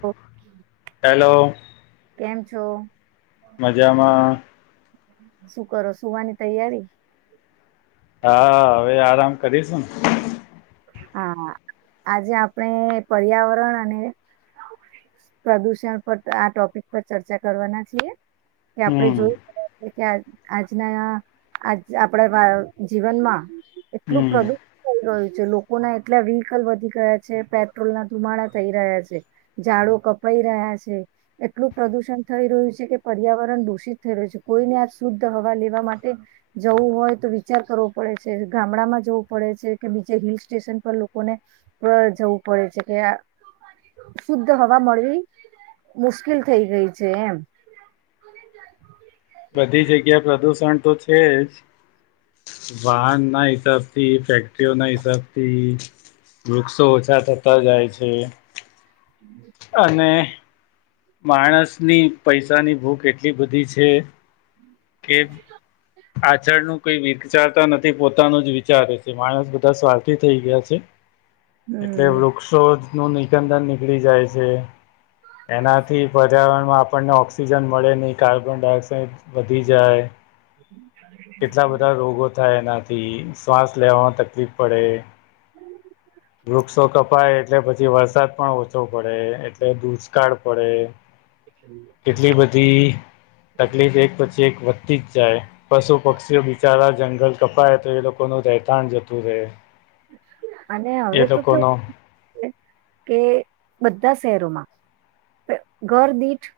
તો હલો કેમ છો મજામાં શું કરો સુવાની તૈયારી હા અવે આરામ કરીસુ હા આજે આપણે પર્યાવરણ અને પ્રદુષણ પર આ ટોપિક પર ચર્ચા કરવાના છીએ. કે આપડે હમ જોયું એટલે કે આજ આજના આ આપડા જીવનમાં એટલું હમ પ્રદુષણ થઈ ગયુ ચ લો કો ના એટલા વ્હીકલ વધી ગયા છે પેટ્રોલ ના ધુમાડા થઈ રહ્યા છે ઝાડો કપાઈ રહ્યા છે એટલું પ્રદુષણ થઈ રહ્યું છે કે પર્યાવરણ દૂષિત થઈ રહ્યું છે કોઈને આ શુદ્ધ હવા લેવા માટે જવું હોય તો વિચાર કરવો પડે છે ગામડામાં જવું પડે છે કે બીજે હિલસ સ્ટેશન પર લોકોને જવું પડે છે કે શુદ્ધ હવા મળવી મુશ્કેલ થઈ ગઈ છે એમ- બધી જગ્યા પ્રદુષણ તો છે જ વાહન ના હિસાબ થી ફેક્ટરીઓ ના હિસાબથી વૃક્ષો ઓછા થતા જાય છે. [inaudible] અને માણસની પૈસાની ભૂખ એટલી બધી છે. કે પાછળનું કઈ વિર વિચારતા નથી પોતાનું જ વિચારે છે માણસ બધા સ્વાર્થી થઈ ગયા છે. એટલે હમ વૃક્ષો. નું નિિકંદન નીકળી જાય છે એનાથી પર્યાવરણમાં આપણને ઓક્સિજન મળે નહી કાર્બન ડાયોક્સાઇડ વધી જાય. કેટલા બધા રોગો થાય એના. શ્વાસ લેવાવામાં તકલીફ પડે વૃક્ષો કપાય એટલે પછી વરસાદ પણ ઓછો પડે એટલે દુષ્કાળ પડે. કેટલી બધી તકલીફ એક પછી એક. તી જ જાય પશુ પક્ષીઓ બિચારા જંગલ કપાય તો એ લોકોનું રહેતાણ જતું રહે. અને હવે એ તું લોકોનો કેવું. કે બધા શહેરોમાં ઘર દીઠ.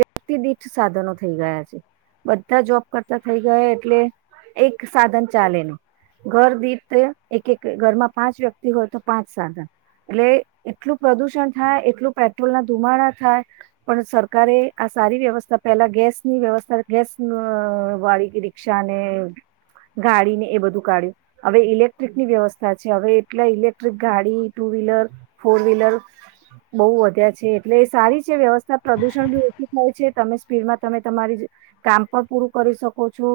વ્યક્તિ દઠ સાધનો થઈ ગયા છે બધા જોબ કરતા થઈ ગયા એટલે એક સાધન ચાલે નને ઘર દી એક એક ઘરમાં પાંચ વ્યક્તિ હોય તો પાંચ સાધન એટલે એટલું પ્રદુષણ થાય એટલ પેટ્રોલ ના ધુમાડા થાય પણ સરકારે. આ સારી વ્યવસ્થા પેલા ગેસની વ્યવસ્થા ગેસ વાળી રિકષા ને ગાડી ને એ બધું કાઢ્યું હવે ઇલેક્ટ્રિક ની વ્યવસ્થા છે હવે એટલે ઇલેક્ટ્રિક ગાડી ટુ વ્હીલર ફોર વ્હીલર બહુ વધ્યા છે એટલે એ સારી છે વ્યવસ્થા પ્રદુષણ બી ઓછું. હોય છે તમે સ્પીડમાં તમે તમારી કામ પણ પૂરું કરી શકો છો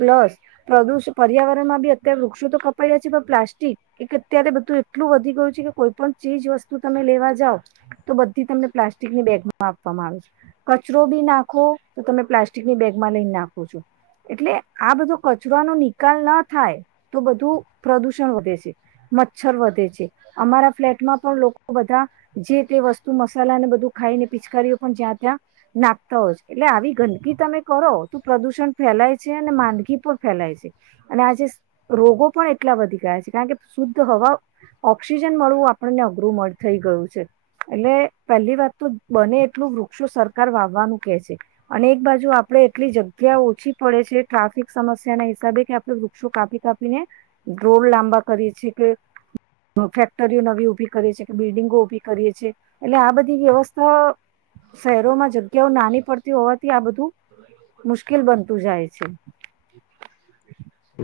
પ્લસ પ્રદુષ પર્યાવરણમાં બી અત્યારે વૃક્ષો તો કપાઈ રહ્યા છે પણ પ્લાસ્ટિક એક અત્યારે બધું એટલું વધી ગયું છે કે કોઈ પણ ચીજ વસ્તુ તમે લેવા જાવ તો બધી તમને પ્લાસ્ટિકની બેગમાં આપવામાં આવી છે. કચરો બી નાખો તો તમે પ્લાસ્ટિકની બેગમાં લઈને નાખો છો એટલે આ બધો કચરોનો નિકાલ ના થાય તો બધું પ્રદુષણ વધે છે મચ્છર વધે છે અમારા ફ્લેટમાં પણ લોકો બધા જે તે વસ્તુ મસાલાને બધું ખાઈને પિચકારીઓ પણ જ્યાં ત્યાં. નાખતા હો એટલે આવી ગંદકી તમે કરો તો પ્રદુષણ ફેલાય છે અને માંદગી પણ ફેલાય છે અને આજે રોગો પણ એટલા વધી ગયા છે કારણ કે શુદ્ધ હવા ઓક્સિજન મળવું આપણને અઘરું થઈ ગયું છે એટલે પહેલી વાત તો બને એટલું વૃક્ષો સર. વાવવાનું કે છે અને એક બાજુ આપણે એટલી જગ્યા ઓછી પડે છે ટ્રાફિક સમસ્યા ના હિસાબે કે આપડણે વૃક્ષો કાપી કાપીને રોડ લાંબા કરીએ છીએ કે ફેક્ટરીઓ નવી ઉભી કરીએ છીએ કે બિલ્ડિંગો ઉભી કરીએ છેીએ એટલે આ બધી વ્યવસ્થા શહેરોમાં. જગ્યાઓ નાની પડતી હોવાથી આ બધું મુશ્કેલ બનતું જાય છે.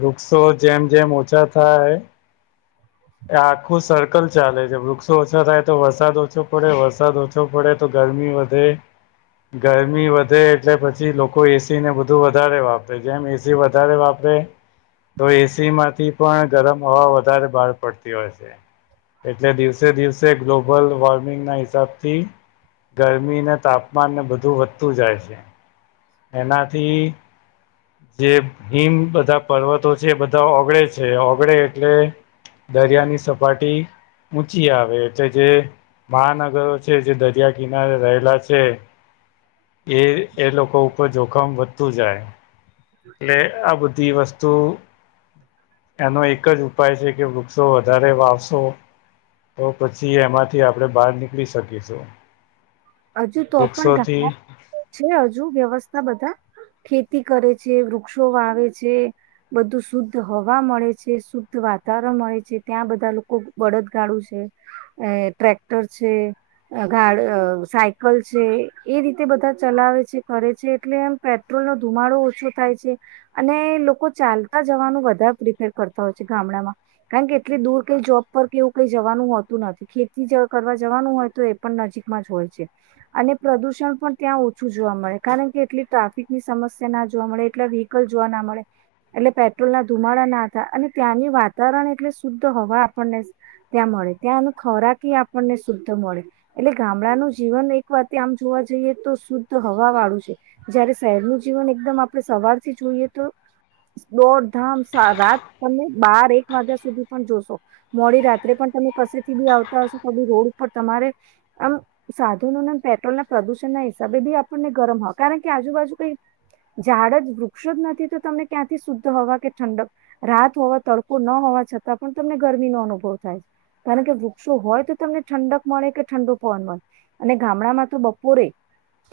વૃક્ષો જેમ જેમ ઓછા થાય. આખું સર લ ચાલે છે વૃક્ષો ઓછો થાય તો વરસાદ ઓછો પડે વરસાદ ઓછો પડે તો ગરમી વધે ગરમી વધે એટલે પછી લોકો એસી ને બધું વધારે વાપરે જેમ એસી વધારે વાપરે તો એસી માંથી પણ ગરમ હવા વધારે બાર. હોય છે એટલે દિવસે દિવસે ગ્લોબલ વોર્મિંગના હિસાબથી ગરમીને તાપમાનને બધું વધતું જાય છે. એનાથી જે હિમ બધા પર્વતો છે બધા ઓગળે છે ઓગળે એટલે. દરિયાની સપાટી. ઊંચી આવે એટલે જે મહાનગરો છે જે દરિયા કિનારે રહેલા છે એ એ લોકો. જોખમ વધતું જાય એટલે આ બધી વસ્તુ. એનો એક જ ઉપાય છે કે. ો વધારે વાવશો તો પછી એમાંથી આપણે બહાર નીકળી શકીશું. હજુ તો પણ વૃક્ષોથી ગામડા છે હજુ વ્યવસ્થ. બધા ખેતી કરે છે વૃક્ષો વાવે છે બધું શુદ્ધ હવા મળે છે શુદ્ધ વાતાવરણ મળે છે ત્યાં બધા લોકો બળદગાડું છે ટ્રેક્ટર છે ગા. સાયકલ છે એ રીતે બધા ચલાવે છે કરે છે એટલે એમ પેટ્રોલનોો ધુમાડો ઓછો થાય છે અને લોકો ચાલતા જવાનું બધા પ્રિફેર કરતા હોય છે ગામડામાં કારણ કે એટલી દૂર કઈ જોબ પર કે એવું કઈ જવાનું હોતું નથી ખેતી કરવા જવાનું હોય તો એ પણ નજીકમાં જ હોય છે. અને પ્રદુષણ પણ ત્યાં ઓછું જોવા મળે કારણ કે એટલી ટ્રાફિકની સમસ્યા ના જોવા મળે એટલા વ્હીકલ જોવા ના મળે એટલે પેટ્રોલ ના ધુમાડા ના થાય અને ત્યાંની વાતાવરણ એટલે શુદ્ધ હવા આપણને ત્યાં મળે ત્યાંનું ખોરાકી આપણને શુદ્ધ મળે એટલે ગામડાનું. જીવન એક વાતે આમ જોવા જઈએ તો શુદ્ધ હવા વાળું છે જયારે શહેરનું જીવન એકદમ આપણે સવારથી જોઈએ તો દોડધામ રાત તમે બાર એક વાગ્યા સુધી પણ જોશો મોડી રાત્રે પણ તમે કસેથી બી આવતા હશો તો બી રોડ ઉપર તમારે આમ. સાધુ ન ના પેટ્રોલ ના પ્રદુષણ ના હિસાબે બી આપણને ગરમ હોવા કારણ કે આજુબાજુ કઈ ઝાડ જ વૃક્ષો જ નથી તો તમને ક્યાંથી શુદ્ધ હોવા કે ઠંડક રાત હોવા તડકો ન હોવા છતાં પણ તમને ગરમીનોો અનુભવ થાય છે કારણ કે વૃક્ષો હોય તો તમને ઠંડક મળે કે ઠંડુ પવન મળે. અને ગામડામાં તો બપોરે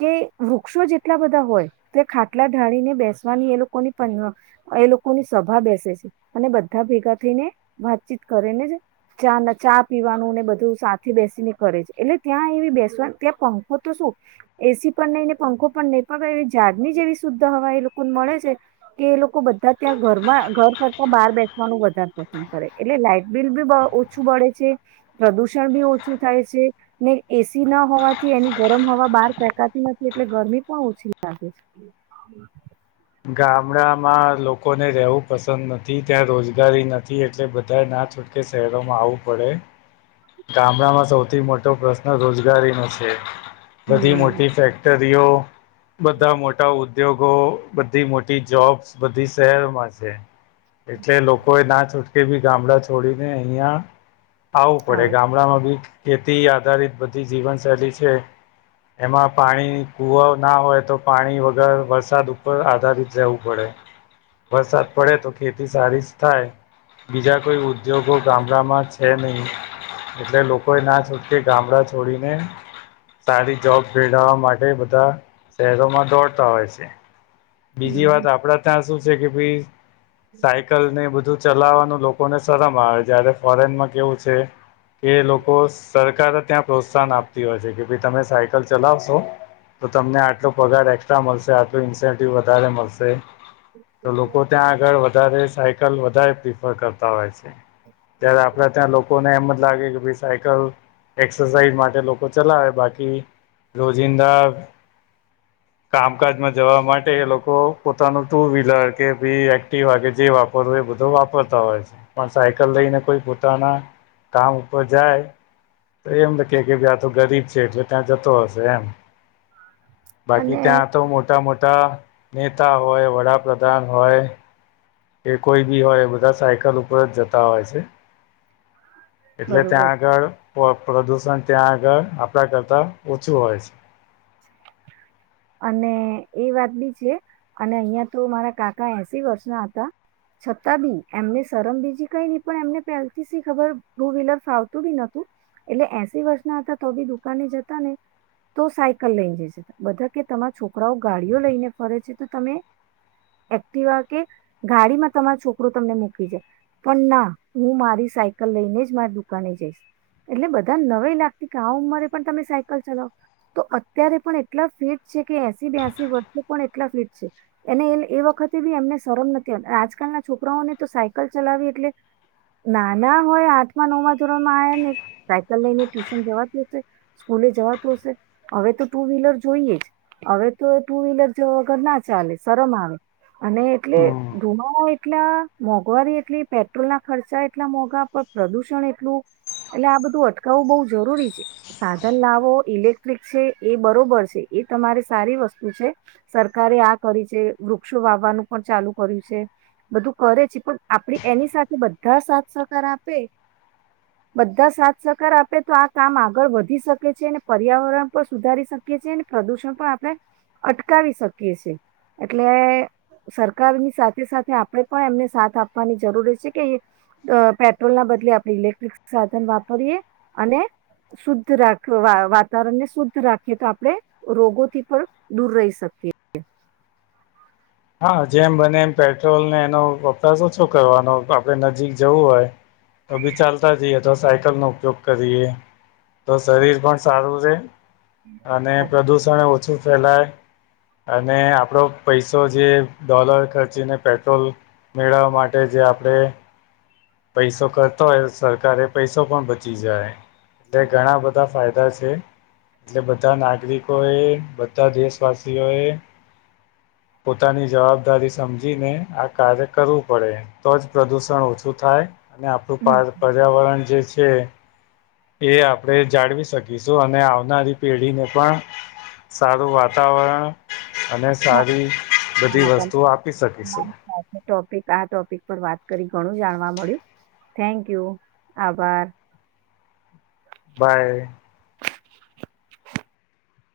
કે વૃક્ષો જેટલા બધા હોય તે ખાટલા ઢાળીને બેસવાની એ લોકોની એ લોકોની સભા બેસે છે અને બધા ભેગા થઈને વાતચીત કરેને જ ચા ચા પીવાનું ને બધું સાથે બેસીને કરે છે એટલે ત્યાં એવી. સવા ત્યાં પંખો તો શું એસી પણ નહી ને પંખો પણ નહીં પણ જાડની જેવી સુ્ધા હવા એ લોકોને મળે છે કે એ લોકો બધા ત્યાં ઘરમાં ઘર કરતા બહાર બેસવાનું વધારે પસંદ કરે એટલે લાાઈટ બિલ બી ઓછું બળે છે પ્રદુષણ બી ઓછું થાય છે ને. એસી ના હોવાથી એની ગરમ હવા બહાર ફેંકાતી નથી એટલે ગરમી પણ ઓછી લાગે છે. ગામડામાં લોકોને રહેવું પસંદ નથી ત્યાં રોજગારી નથી એટલે બધા ના છૂટકે શહેરોમાં આવવું પડે ગામડામાં સૌથી મોટો પ્રશ્ન રોજગારી નો છે. બધી હમ મોટી ફેક્ટર. કરીયો બધા મોટા ઉદ ઉપયોગો બધી મોટી જોબ્સ બધી શહેરોમાં છે એટલે લોકો એ ના છૂટ તેભી ગામડા છોડીનેે અહીયા આવું પડે આવો ગામડામાં બી ખેતી આધારિત બધી જીવનશૈલી છે, એમાં પાણી કૂવા ના હોય તો પાણી વગર વરસાદ આધારિત રહેવું પડે, વરસાદ પડે તો ખેતી સારી જ થાય બીજા કોઈ ઉદ્યોગો ગામડામાં છે નહી એટલે લોકો એ ના છૂટકે ગામડા છોડીને સારી જોબ મેળવવા માટે બધા શહેરોમાં દોડતા હોય છે બીજી હમ વાત આપડા ત્યાં શું જે કે ભાઈ સાયકલ ને બધું ચલાવાનું લોકોને શરમ આવે જ્યારે ફોરેનમાં કેવું છે કે લોકો સરકારે ત્યાં પ્રોત્સાહન આપતી હોય છે કે ભાઈ તમે સાયકલ ચલાવશો તો તમને આટલો પગાર એક્સ્ટ્રા મળશે આટલું ઇન્સ વધારે મળશે તો લોકો ત્યાં આગળ વધારે સાયકલ વધારે પ્રિફર કરતા હોય છે ત્યારે આપડે ત્યાં લોકોને એમ જ લાગે કે સાયકલ એક્સરસાઇઝ માટે લોકો ચલાવે બાકી રોજિંદા કામકાજમાં જવા માટે એ લોકો પોતાનું ટુ વ્હીલર કે બી એક્ટિવા કેે જે વાપરવું એ બધો વાપરતા હોય છે પણ સાયકલ લઈને કોઈ પોતાના કામ ઉપર જાય તો એમને કે કે ભ આ તો ગરીબ છે એટલે ત્યાં જતો હશે એમ બાકી અને ત્યાં તો મોટા મોટા તા નેતા હોય વડાપ્રધાન હોય કે કોઈ બી હોય બધા સાયકલ ઉપર જ જતા હોય છે એટલે ત્યાં બરોબર આગળ પ્રદૂષણ ત્યાં આગળ આપણા કરતા ઓછું હોય છે અને એ વાત બી છે અને અહિયાં તો મારા કાકા એસી વર્ષ ના હતા છતાં બી એમને શરમ બીજી કઈ નહી પણ એમને પહેલથી સી ખબર ટુ વ્હીલર ફાવતું બી નતું એટલે એસી વર્ષ ના હતા તો બી દુકાને જતા ને તો સાયકલ લઈને જશે બધા કે તમારા છોકરાઓ ગાડીઓ લઈને ફરે છે તો તમે એક્ટિવા કે ગાડીમાં તમારા છોકરો તમને મૂકી જાય પણ ના ઉં મારી સાયકલ લઈને જ માર દુકાને જઈશ એટલે બધા ન નવઈ લાગતી કે આ ઉંમરે પણ તમે સાયકલ ચલાવો તો અત્યારે પણ એટલા ફીટ છે કે એસી બ્યાસી વર્ષે પણ એટલા ફીટ છે એને એન એ વખતે બી એમને શરમ નથી આજકાલના છોકરાઓને તો સાયકલ ચલાવી એટલે નાના હોય આઠમાં નવમાં ધોરણમાં આયા ને સાયકલ લઈને ટ્યુશન જવાતું અશે? સ્કૂલે જવાતું અશે? હવે તો ટુ વ્હીલર જોઈએ જ. અવે તો ટુ વ્હીલર જ વગર ના ચાલે શરમ આવે અને એટલે હમ. ધુમાડા એટલા મોંઘવારી એટલી પેટ્રોલ ના ખર્ચા એટલા મોંઘા પણ પ્રદુષણ એટલું એટલે આ બધું અટકાવવું બઉ જરૂરી છે સાધન લાવો ઇલેક્ટ્રિક છે એ બરોબર છે એ તમારે સારી વસ્તુ છે સરકારે આ કરી છે વૃક્ષો વાવવાનું પણ ચાલુ કર્યું છે, બધું કરે છે, પણ આપડી એની સાથે બધા સાથ સહકાર આપે બધા સાથ સહકાર આપે તો આ કામ આગળ વધી શકે છે ને પર્યાવરણ પણ સુધારી શકીએ છે ને પ્રદૂષણ પણ આપણે અટકાવી શકીએ છે એટલે સરકારની સાથે સાથે આપણે પણ એમને સાથ આપવાની જરૂરી છે કે પેટ્રોલના બદલે આપણે ઇલેક્ટ્રિક સાધન વાપરીએ અને શુદ્ધ રાખ વાતાવરણને શુદ્ધ રાખીએ તો આપડે રોગોથી પણ દૂર રહી શકએ [unintelligible] હા જેમ બને એમ પેટ્રોલને એનો વપરાશ ઓછો કરવાનો આપડે નજીક જવું હોય તો બી ચાલતા જઈએ તો સાયકલનો ઉપયોગ કરીએ તો શરીર પણ સારું રે અને પ્રદુષણ ઓછું ફેલાય અને આપડો પૈસા તો જે ડોલર ખર્ચીને પેટ્રોલ મેળવવા માટે જે આપણે પૈસો કરતો હોય સરકારે પૈસો પણ બચી જાય એટલે ઘણા બધા ફાયદા છે એટલે બધા નાગરિકો એ બધા દેશવાસીઓ એ પોતાની જવાબદારી સમજીને આ કાર્ય કરવું પડે તો જ પ્રદુષણ ઓછું થાય અને આપણું પ‌ પર્યાવરણ જે છે એ આપણે જાળવી શકીશું અને આવનારી પેઢીને પણ સારું વાતાવરણ અને સારી બધી હ વસ્તુઓ આપી શકીશું તમારી સાથે ટોપિક આ ટોપિક પર વાત કરી ઘણું જાણવા મળ્યું થેન્ક યુ આભાર બાય